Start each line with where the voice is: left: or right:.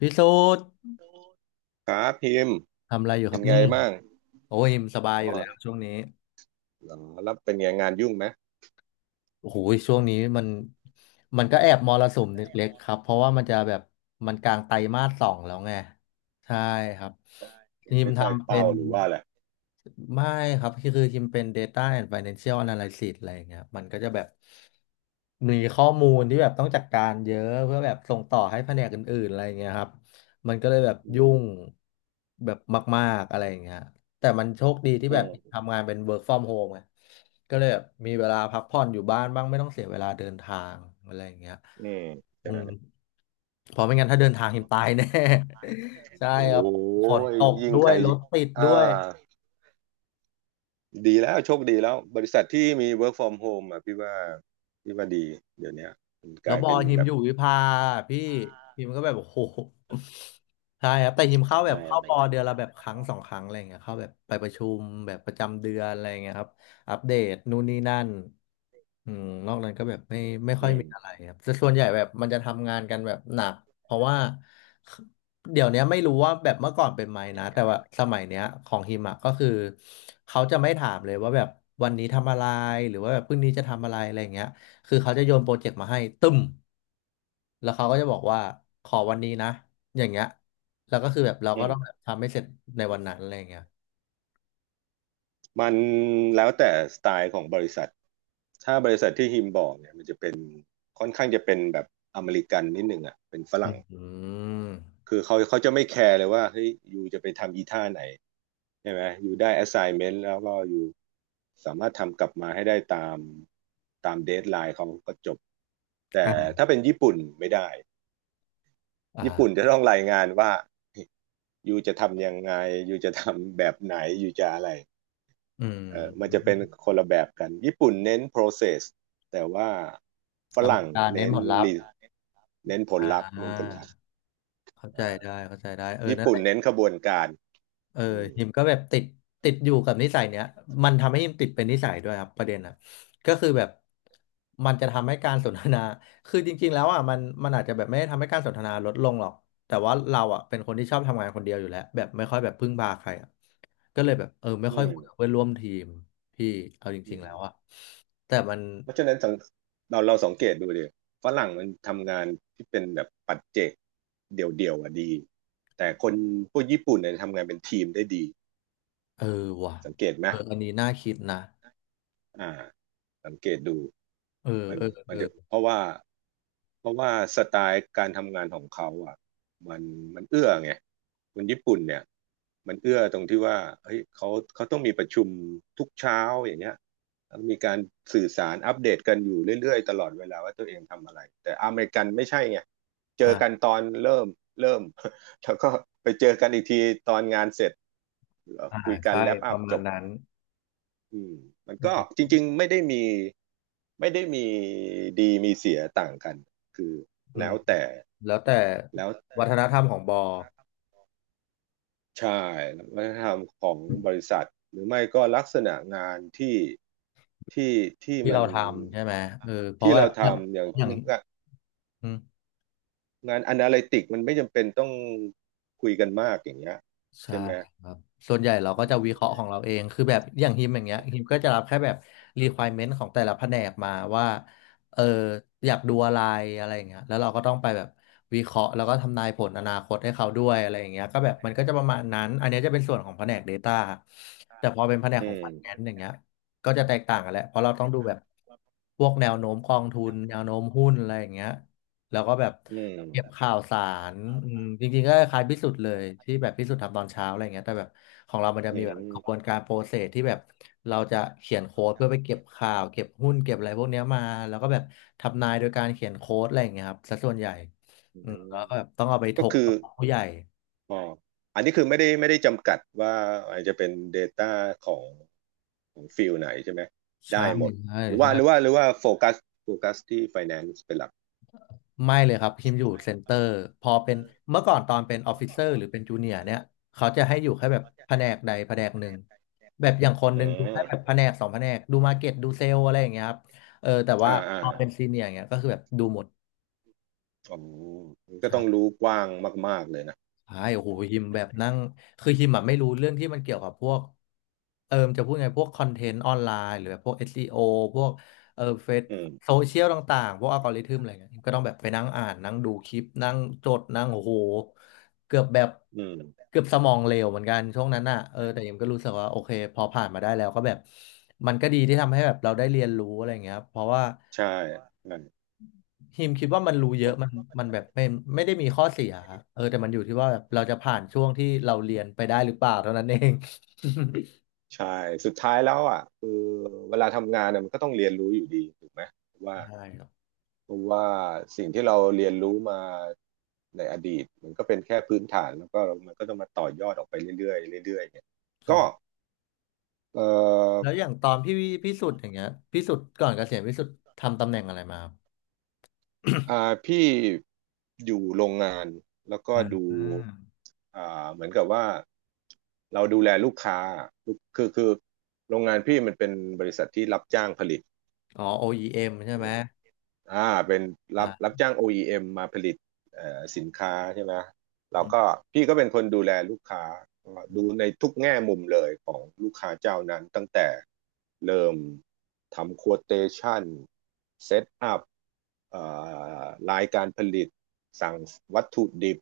left: พี่สูด
right: ครับพิมพ์
left: ทำอะไรอยู่ค
right: เป็
left: รั
right: น
left: บ
right: ไง
left: เนี่ย
right: บ้าง
left: โอ้ยสบาย
right: อ๋อ
left: อยู่แล้
right: เ
left: วช่วงนี้
right: หรัแล้วเป็นไงงานยุ่งไหม
left: โอ้โหช่วงนี้มันก็แอบมรสุมเล็กๆครับเพราะว่ามันจะแบบมันกลางไตรมาสสองแล้วไงใช่ครับ
right: ยั
left: ที
right: ง
left: ม
right: ไม่ได้
left: ทำเป็
right: เป้า
left: น
right: หรือว่าแหละไ
left: ไม่ครับคือคิมเป็น Data and Financial Analysis อะไรอย่างเงี้ยมันก็จะแบบมีข้อมูลที่แบบต้องจัดการเยอะเพื่อแบบส่งต่อให้แผนกอื่นๆอะไรอย่างเงี้ยครับมันก็เลยแบบ
right: ร
left: ยุ่งแบบมากๆอะไรอย่างเงี้ยแต่มันโชคดีที่
right: อื
left: แบบ
right: ม
left: ทำงานเป็น work from home ไงก็เลยแบบมีเวลาพักผ่อนอยู่บ้านบ้างไม่ต้องเสียเวลาเดินทางอะไรอย่างเงี้ย
right: อืม
left: อื
right: ใช่
left: มเพราะไม่งั้นถ้าเดินทาง หิมตายแน่ ใช่
right: โอ้
left: ครับฝน
right: ย
left: ตก
right: ยิ่ง
left: ด้ว
right: ใค
left: ย
right: ร
left: รถติด
right: อ่า
left: ด้วย
right: ดีแล้วโชคดีแล้วบริษัทที่มี work from home อ่ะพี่ว่าพี่ว่าดีเดี๋ยวเนี้ยมันก
left: แล้ว
right: ลาย
left: บอ
right: เป็น
left: ลฮิม
right: แบ
left: อ
right: บ
left: ยู่วิภาพี่ฮิมก็แบบโอ้โหใช่ครับแต่ฮิมเข้าแบ
right: อ่
left: บเข้าบอลเดือน
right: า
left: ละแบบครั้งสองครั้งอะไรอย่างเงี้ยเข้าแบบไปประชุมแบบประจำเดือนอะไรอย่างเงี้ยครับอัปเดตนู่นนี่นั่นอืมนอกนั้นก็แบบไม่ไม่
right: อื
left: ค่อยมีอะไร
right: ม
left: ครับแต่ส่วนใหญ่แบบมันจะทำงานกันแบบหนักเพราะว่าเดี๋ยวเนี้ยไม่รู้ว่าแบบเมื่อก่อนเป็นไหมนะแต่ว่าสมัยเนี้ยของฮิมอะก็คือเขาจะไม่ถามเลยว่าแบบวันนี้ทำอะไรหรือว่าแบบพรุ่งนี้จะทำอะไรอะไรอย่างเงี้ย คือเขาจะโยนโปรเจกต์มาให้ตึ้มแล้วเขาก็จะบอกว่าขอวันนี้นะอย่างเงี้ยแล้วก็คือแบบเราก็
right: อื
left: ต้องแบบ
right: ม
left: ทำให้เสร็จในวันนั้นอะไรอย่างเงี้ย
right: มันแล้วแต่สไตล์ของบริษัทถ้าบริษัทที่ฮิมบอกเนี่ยมันจะเป็นค่อนข้างจะเป็นแบบอเมริกันนิดหนึ่งอ่ะเป็นฝ
left: อื
right: รั่ง
left: มอ
right: คือเขาจะไม่แคร์เลยว่าเฮ้ยอยูจะไปทำอีท่าไหนใช่ไหมอยูได้ assignment แล้วก็อยูสามารถทำกลับมาให้ได้ตามเดทไลน์เขาก็จบแต่
left: ่ะ
right: ถ้าเป็นญี่ปุ่นไม่ได้
left: อ่
right: ญี่ปุ่น
left: า
right: จะต้องรายงานว่า อยูจะทำยังไงอยูจะทำแบบไหนอยูจะอะไร
left: อื
right: เออมันจะ
left: ม
right: เป็นคนละแบบกันญี่ปุ่นเน้น process แต่ว่าฝ
left: อเม
right: รั่ง
left: ริกาเน้น
right: เน้น
left: ผลลัพธ์
right: re- เน้นผล
left: อ่
right: ลัพธ์เน้นผล
left: า
right: ลัพธ์
left: เข้าใจ
right: อ่า
left: ได้เข้าใจได้เออ
right: ญี่
left: นั่นแห
right: ปุ่น
left: ละ
right: เน้นขบวนการ
left: เออ
right: อืม
left: ฮิมก็แบบติดอยู่กับนิสัยเนี้ยมันทำให้ฮิมติดเป็นนิสัยด้วยครับประเด็นอ่ะก็คือแบบมันจะทำให้การสนทนา คือจริงๆแล้วอ่ะมันอาจจะแบบไม่ได้ทำให้การสนทนาลดลงหรอกแต่ว่าเราอ่ะเป็นคนที่ชอบทำงานคนเดียวอยู่แล้วแบบไม่ค่อยแบบพึ่งพาใครอ่ะก็เลยแบบเออไม่
right: อื
left: ค่อยคุยกับ
right: ม
left: เพื่อนร่วมทีมพี่เอาจ
right: อื
left: ริงๆ
right: ม
left: แล้วอ่ะแต่มัน
right: เพราะฉะนั้นเราสังเกตดูดิฝรั่งมันทำงานที่เป็นแบบปัจเจกเดี่ยวๆอ่ะดีแต่คนพวกญี่ปุ่นเนี่ยทำงานเป็นทีมได้ดี
left: เออว่ะ
right: สังเกตไหม
left: เอออันนี้น่าคิดนะ
right: อ่าสังเกตดู
left: เออ
right: มัน
left: เออ
right: มั
left: เอ
right: น
left: อ
right: จะเพราะว่าเพราะว่าสไตล์การทำงานของเขาอ่ะมันมันเอื้อไงคนญี่ปุ่นเนี่ยมันเอื้อตรงที่ว่าเฮ้ยเขาต้องมีประชุมทุกเช้าอย่างเงี้ยแล้วมีการสื่อสารอัปเดตกันอยู่เรื่อยๆตลอดเวลาว่าตัวเองทำอะไรแต่อเมริกันไม่ใช่ไงเจอกัน
left: อ่า
right: ตอนเริ่มเริ่ม แล้วก็ไปเจอกันอีกทีตอนงานเสร็จ
left: อ่า
right: คุยกัน
left: ใช่
right: แลป
left: ป
right: อัพ
left: ระมา
right: จ
left: ณ
right: บ
left: นั้น
right: อืมมัน
left: อื
right: ก็จ
left: ม
right: ริงๆไม่ได้มีดีมีเสียต่างกันคือ
left: อื
right: แล้
left: ม
right: วแต่
left: แล้วแต่
right: แล้ว
left: วัฒนธรรมของบอ
right: ใช่วัฒนธรรมของบริษัทหรือไม่ก็ลักษณะงานที่ที่
left: ที่
right: มั
left: เรา
right: น
left: ทำใช่ไหมเออเพราะ
right: ที่
left: ว่า
right: เรา
left: อย่าง
right: ทำอย่าง
left: อย่างอืม
right: งานอนาลิติกมันไม่จำเป็นต้องคุยกันมากอย่างเงี้ย
left: ใช่
right: ใช่ไหม
left: ครับส่วนใหญ่เราก็
right: อื
left: จะวิเคราะ
right: ม
left: ห์ของเราเองคือแบบอย่างฮิมอย่างเงี้ยฮิมก็จะรับแค่แบบ requirement ของแต่ละแผนกมาว่าเอออยากดูอะไรอะไรอย่างเงี้ยแล้วเราก็ต้องไปแบบวิเคราะห์แล้วก็ทำนายผลอนาคตให้เขาด้วยอะไรอย่างเงี้ยก็แบบมันก็จะประมาณนั้นอันเนี้ยจะเป็นส่วนของแผนก Data แต่พอเป็นแผนก
right: อื
left: ของ
right: ม
left: Finance อย่างเงี้ยก็จะแตกต่างกันแหละเพราะเราต้องดูแบบพวกแนวโน้มกองทุนแนวโน้มหุ้นอะไรอย่างเงี้ย แล้วก็แบบ
right: อืม
left: เก็บข่าวสารอืมจริงๆก็คล้ายพิสุทธ์เลยที่แบบพิสุทธ์ทำตอนเช้าอะไรเงี้ยแต่แบบของเรามันจะ
right: อื
left: มีแบบ
right: ม
left: กระบวนการโปรเซสที่แบบเราจะเขียนโค้ดเพื่อไปเก็บข่าวเก็บหุ้นเก็บอะไรพวกเนี้ยมาแล้วก็แบบทำนายโดยการเขียนโค้ดอะไรอย่างเงี้ยครับซะส่วนใหญ่
right: อื
left: อืมแล้ว
right: ม
left: ก็แบบต้องเอาไปถ
right: ก็
left: ก
right: คือ
left: กับผู้ใหญ่
right: อ๋ออันนี้คือไม่ได้จำกัดว่าอาจจะเป็น Data ของของฟิลไหนใช่ไหม
left: ใช่
right: ได้หมด
left: ใช่
right: หรือว่า
left: ใช่
right: โฟกัสโฟกัสที่ Finance เป็นหลัก
left: ไม่เลยครับพิมอยู่เซ็นเตอร์พอเป็นเมื่อก่อนตอนเป็นออฟฟิเซอร์หรือเป็นจูเนียร์เนี่ยเขาจะให้อยู่แค่แบบแผนกใดแผนกหนึ่งแบบอย่างคนห
right: อื
left: นึ่งดู
right: ม
left: แค่แบบแผนกสองแผนกดูมาร์เก็ตดูเซลอะไรอย่างเงี้ยครับเออแต่ว่า
right: อ่าอ่า
left: พอเป็นซีเนียร์เงี้ยก็คือแบบดูหมด
right: อ๋อมันก็ต้องรู้กว้างมากๆเลยนะ
left: ใช่โอ้โหฮิมแบบนั่ง คือฮิมอะไม่รู้เรื่องที่มันเกี่ยวกับพวกเออมนจะพูดไงพวกคอนเทนต์ออนไลน์หรือแบบพวก SEO พวกเออเฟซ
right: อืม
left: โซเชียลต่างๆ พวกอัลกอริทึมอะไรเงี้ยฮิมก็ต้องแบบไปนั่งอ่านนั่งดูคลิปนั่งจดนั่งโอ้โหเกือบแบบ
right: อืม
left: เกือบสมองเหลวเหมือนกันช่วงนั้นอ่ะเออแต่ฮิมก็รู้สึกว่าโอเคพอผ่านมาได้แล้วก็แบบมันก็ดีที่ทำให้แบบเราได้เรียนรู้อะไรเงี้ยครับเพราะว่า
right: ใช่ใช่
left: ฮิมคิดว่ามันรู้เยอะมันมันแบบไม่ไม่ได้มีข้อเสียครับเออแต่มันอยู่ที่ว่าแบบเราจะผ่านช่วงที่เราเรียนไปได้หรือเปล่าเท่านั้นเอง
right: ใช่สุดท้ายแล้วอ่ะคือเวลาทำงานเนี่ยมันก็ต้องเรียนรู้อยู่ดีถูกไหมว่า
left: ใช่ครับ
right: เพราะว่าสิ่งที่เราเรียนรู้มาในอดีตมันก็เป็นแค่พื้นฐานแล้วก็มันก็ต้องมาต่อยอดออกไปเรื่อยๆเรื่อยๆเนี่ย
left: ใช่
right: ก็เอ่
left: แล้
right: อ
left: วอย่างตอนพี่พิสุทธิ์อย่างเงี้ยพิสุทธิ์ก่อนเกษียณพิสุทธิ์ทำตำแหน่งอะไรมาครับ
right: อ่าพี่อยู่โรงงานแล้วก็
left: อ่
right: ดู
left: า
right: เหมือนกับว่าเราดูแลลูกค้าลูกคือโรงงานพี่มันเป็นบริษัทที่รับจ้างผลิต
left: อ๋อ OEM ใช่ไหม
right: อ่าเป็น
left: อ่า
right: รับจ้าง OEM มมาผลิตเอ่อสินค้าใช่ไหมเรา
left: อืม
right: ก็พี่ก็เป็นคนดูแลลูกค้าก็ดูในทุกแง่มุมเลยของลูกค้าเจ้านั้นตั้งแต่เริ่มทำ quotation เซตอัพเอ่อรายการผลิตสั่งวัตถุดิบ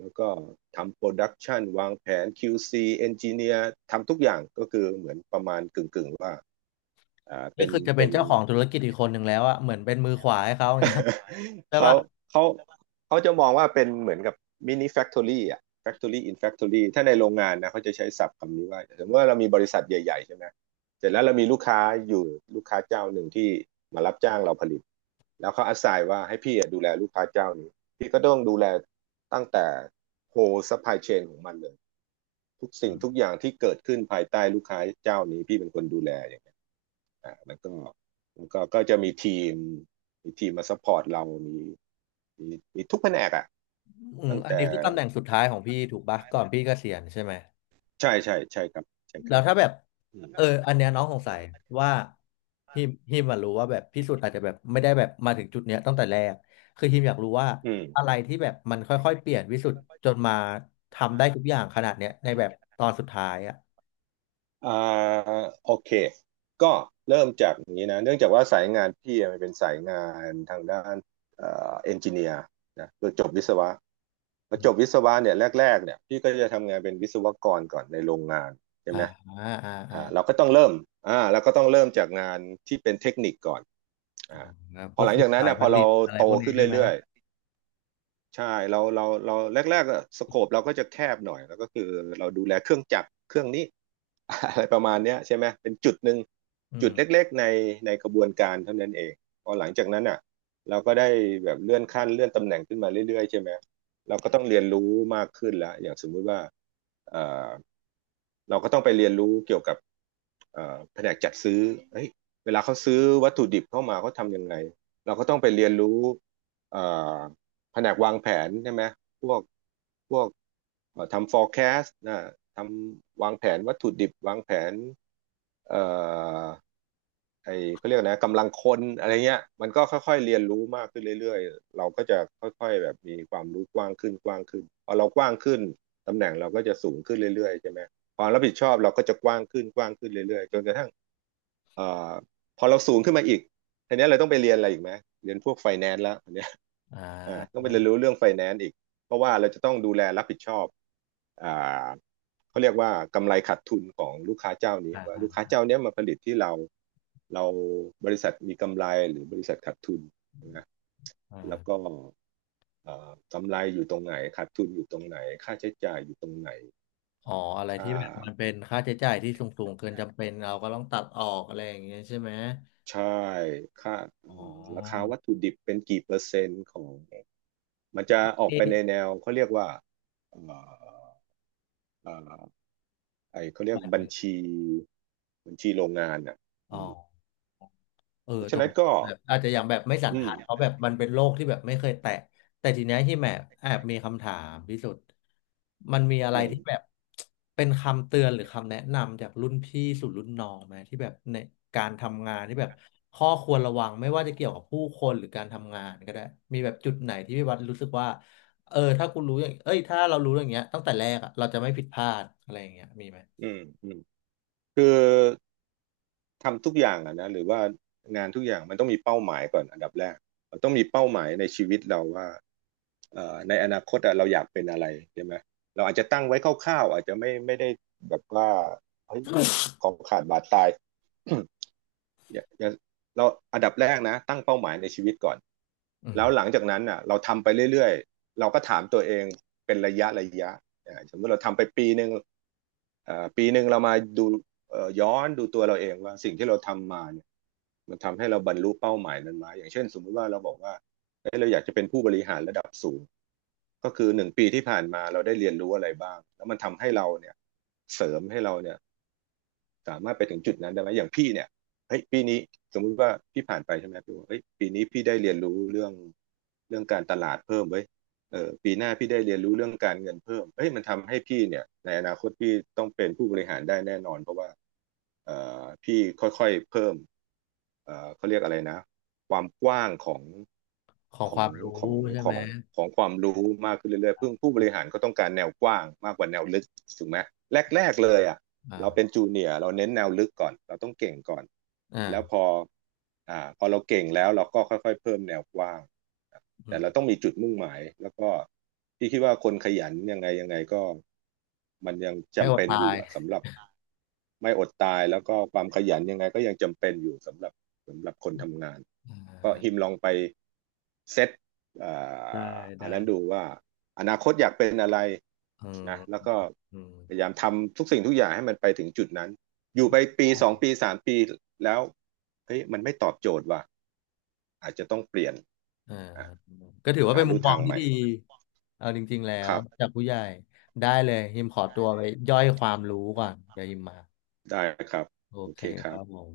right: แล้วก็ทำโปรดักชันวางแผน QC เอนจิเนียร์ทำทุกอย่างก็คือเหมือนประมาณกึ่งๆว่าอ่า
left: ก็
right: เป็น
left: คือจะเป็น
right: เป็น
left: เจ้าของธุรกิจอีกคนหนึ่งแล้วอะเหมือนเป็นมือขวาให้เขาอย่างเงี้ยใช่
right: เขา
left: ปะ
right: เขาเขาจะมองว่าเป็นเหมือนกับมินิแฟคทอรี่อ่ะแฟ c t อรี่อินแฟ o r อรี่ถ้าในโรงงานนะเขาจะใช้ศัพท์คำนี้ว่าสมมติว่าเรามีบริษัทใหญ่ๆใช่ไหมเสร็จแล้วเรามีลูกค้าอยู่ลูกค้าเจ้าหนึ่งที่มารับจ้างเราผลิตแล้วเขาอาศัยว่าให้พี่อะดูแลลูกค้าเจ้านี้พี่ก็ต้องดูแลตั้งแต่โฮซัพพลายเชนของมันเลยทุกสิ่
left: อื
right: งทุก
left: ม
right: อย่างที่เกิดขึ้นภายใต้ลูกค้าเจ้านี้พี่เป็นคนดูแลอย่าง อ่าแล้วก็แล้วก็ก็จะมีทีมมีทีมมาซัพพอร์ตเรามีมีทุกแผนกอ่ะ
left: อืม
right: ตั้ง
left: อัน
right: แต่
left: นี้คือตำแหน่งสุดท้ายของพี่ถูกปะก่อนพี่เกษียณใช่ไหม
right: ใช่ครับใช่ค
left: แล้
right: รั
left: ว
right: บ
left: ถ้าแบบ
right: อืม
left: อันเนี้ยน้องสงสัยว่าฮิมอะรู้ว่าแบบพิสูจน์อาจจะแบบไม่ได้แบบมาถึงจุดเนี้ยตั้งแต่แรกคือฮิมอยากรู้ว่า
right: อืม
left: อะไรที่แบบมันค่อยๆเปลี่ยนวิสุทธ์จนมาทำได้ทุกอย่างขนาดเนี้ยในแบบตอนสุดท้ายอ่ะ
right: อ่าโอเคก็เริ่มจากอย่างนี้นะเนื่องจากว่าสายงานพี่มันเป็นสายงานทางด้านเอ่อเอนจิเนียร์นะคือจบวิศวะพอ
left: อื
right: จ
left: ม
right: บวิศวะเนี่ยแรกๆเนี่ยพี่ก็จะทำงานเป็นวิศวกรก่อนในโรงงานใช่
left: อ่า
right: ไหม
left: อ่าอ่าอ่า
right: อ่าเราก็ต้องเริ่มอ่าเราก็ต้องเริ่มจากงานที่เป็นเทคนิคก่อนอ่าพ
left: พ
right: อ
left: วก
right: หลัง
left: คุ
right: จา
left: ม
right: กนั้น
left: สาย
right: นะ
left: ผ
right: พอ
left: ลิ
right: เรา
left: ตอะไร
right: โต
left: พวกนี้
right: ขึ้น
left: ใช่ไหม
right: เรื่อย ใช่เราแรกๆอะสโคปเราก็จะแคบหน่อยแล้วก็คือเราดูแลเครื่องจักรเครื่องนี้ อะไรประมาณเนี้ยใช่ไหมเป็นจุดหนึ่ง
left: อื
right: จุ
left: ม
right: ดเล็กๆในกระบวนการเท่านั้นเองพอหลังจากนั้นอ่ะเราก็ได้แบบเลื่อนขั้นเลื่อนตำแหน่งขึ้นมาเรื่อยๆใช่ไหมเราก็ต้องเรียนรู้มากขึ้นละอย่างสมมุติว่าเอ่อเราก็ต้องไปเรียนรู้เกี่ยวกับแผนกจัดซื้อเฮ้ยเวลาเขาซื้อวัตถุดิบเข้ามาเขาทำยังไงเราก็ต้องไปเรียนรู้เอ่อ แผนกวางแผนใช่ไหมพวกพวกทำ forecast นะทำวางแผนวัตถุดิบวางแผนเอ่อ ไอ้เขาเรียกนะกำลังคนอะไรเงี้ยมันก็ค่อยๆเรียนรู้มากขึ้นเรื่อยๆเราก็จะค่อยๆแบบมีความรู้กว้างขึ้นกว้างขึ้นพอเรากว้างขึ้นตำแหน่งเราก็จะสูงขึ้นเรื่อยๆใช่ไหมความรับผิดชอบเราก็จะกว้างขึ้นกว้างขึ้นเรื่อยๆจนกระทั่งเอ่อพอเราสูงขึ้นมาอีกทีนี้เราต้องไปเรียนอะไรอีกไหมเรียนพวกไฟแนนซ์แล้วอันเนี้ย
left: อ่
right: ต้องไป
left: า
right: เรียนรู้เรื่องไฟแนนซ์อีกเพราะว่าเราจะต้องดูแลรับผิดชอบอ่า เขาเรียกว่ากำไรขาดทุนของลูกค้าเจ้านี้
left: อ่า
right: ว่า
left: อ่า
right: ลูกค้าเจ้านี้มาผลิตที่เราเราบริษัทมีกำไรหรือบริษัทขาดทุนนะ
left: อ่
right: แล้วก็
left: า
right: กำไรอยู่ตรงไหนขาดทุนอยู่ตรงไหนค่าใช้จ่ายอยู่ตรงไหน
left: อ๋ออะไร
right: ค่
left: ที่แบบมัน
right: า
left: เป็นค่าใช้จ่ายที่สูงๆเกินจำเป็นเราก็ต้องตัดออกอะไรอย่างเงี้ยใช่ไหม
right: ใช่ค่า
left: อ๋
right: ่
left: อ
right: ราคาวัตถุดิบเป็นกี่เปอร์เซ็นต์ของมันจะออก
left: ที่
right: ไปในแนวเขาเรียกว่าเไอเขาเรียกบัญชีบัญชีโรงงานอ่ะ
left: อ๋อ
right: เพราะ
left: ตร
right: ฉะ
left: ง
right: นั้น
left: นี้
right: ก็
left: แบบอาจจะยังแบบไม่
right: อืม
left: สันทัดเพ
right: นี้
left: ราะแบบมันเป็นโลกที่แบบไม่เคยแตะ แต่ทีเนี้ยที่แมบแอบมีคำถามพิสุทธิ์มันมีอะ
right: อื
left: ไร
right: ม
left: ที่แบบเป็นคำเตือนหรือคำแนะนำจากรุ่นพี่สู่รุ่นน้องไหมที่แบบในการทำงานที่แบบข้อควรระวังไม่ว่าจะเกี่ยวกับผู้คนหรือการทำงานก็ได้มีแบบจุดไหนที่พี่วัดรู้สึกว่าถ้ากูรู้อย่างเอ้ยถ้าเรารู้อย่างเงี้ยตั้งแต่แรกอะเราจะไม่ผิดพลาดอะไรอย่างเงี้ยมีไหม
right: อืมอืมคือทำทุกอย่างอะนะหรือว่างานทุกอย่างมันต้องมีเป้าหมายก่อนอันดับแรกเราต้องมีเป้าหมายในชีวิตเราว่าในอนาคตอะเราอยากเป็นอะไรใช่ไหมเราอาจจะตั้งไว้คร่าวๆอาจจะไม่ได้แบบว่าเฮ้ยของขาดบาดตาย อย่าอย่าเราอันดับแรกนะตั้งเป้าหมายในชีวิตก่อน
left: อืม
right: แล้วหลังจากนั้นอ่ะเราทำไปเรื่อยๆเราก็ถามตัวเองเป็นระยะระยะสมมติเราทำไปปีหนึ่งปีหนึ่งเรามาดูย้อนดูตัวเราเองว่าสิ่งที่เราทำมาเนี่ยมันทำให้เราบรรลุเป้าหมายนั้นไหมอย่างเช่นสมมติว่าเราบอกว่าเอ้ยเราอยากจะเป็นผู้บริหารระดับสูงก็คือหนึ่งปีที่ผ่านมาเราได้เรียนรู้อะไรบ้างแล้วมันทำให้เราเนี่ยเสริมให้เราเนี่ย สามารถไปถึงจุดนั้นได้ไหมอย่างพี่เนี่ยเฮ้ยปีนี้สมมุติว่าพี่ผ่านไปใช่ไหมพี่บอกเฮ้ยปีนี้พี่ได้เรียนรู้เรื่องการตลาดเพิ่มเว้ยเออปีหน้าพี่ได้เรียนรู้เรื่องการเงินเพิ่มเฮ้ยมันทำให้พี่เนี่ยในอนาคตพี่ต้องเป็นผู้บริหารได้แน่นอนเพราะว่าเอ่พี่ค่อยๆเพิ่มเขาเรียกอะไรนะความกว้าง
left: ของ
right: ข
left: ค
right: อง
left: วามรู้
right: ของ
left: ใช่
right: ข
left: ไหม
right: องของความรู้มากขึ้นเรื่อยๆเพิ่งผู้บริหารก็ต้องการแนวกว้างมากกว่าแนวลึกถูกไหมแรกๆเลยอ่ะ เราเป็น
left: อ่า
right: จูเนียร์เราเน้นแนวลึกก่อนเราต้องเก่งก่อนแล้วพ
left: อ่า
right: ออ่าพอเราเก่งแล้วเราก็ค่อยๆเพิ่มแนวกว้าง
left: อื
right: แต่
left: ม
right: เราต้องมีจุดมุ่งหมายแล้วก็พี่คิดว่าคนขยันยังไงยังไงก็มันยัง
left: ไม่อ
right: จำ
left: ด
right: เป็น
left: ตา
right: อยู่
left: ย
right: อะสำหรับ ไม่อดตายแล้วก็ความขยันยังไงก็ยังจำเป็นอยู่สำหรับคนทำงาน
left: อ่
right: ก็ฮิม
left: า
right: ลองไปเซตเอ่
left: ได้
right: าอันนั้นดู
left: ได้
right: ว่าอนาคตอยากเป็นอะไร
left: อืม
right: นะแล้วก็
left: อืม
right: พยายามทำทุกสิ่งทุกอย่างให้มันไปถึงจุดนั้นอยู่ไปปีสองปีสามปีแล้วเฮ้ยมันไม่ตอบโจทย์ว่ะอาจจะต้องเปลี่ยน
left: อ่า
right: อ่ะ
left: ก็ถือว่า
right: หา
left: เป็นมุ
right: ลู่
left: มม
right: ทา
left: อง
right: งให
left: ที่
right: ม่
left: ดี เอาจริงๆแล้
right: ค
left: ว
right: รับ
left: จากผู้ใหญ่ได้เลยฮิมขอตัวไปย่อยความรู้ก่อนเดี๋ยวฮิมมา
right: ได้ครับ
left: โอ
right: โอ
left: เค
right: เคค
left: ค
right: รับ
left: รับผม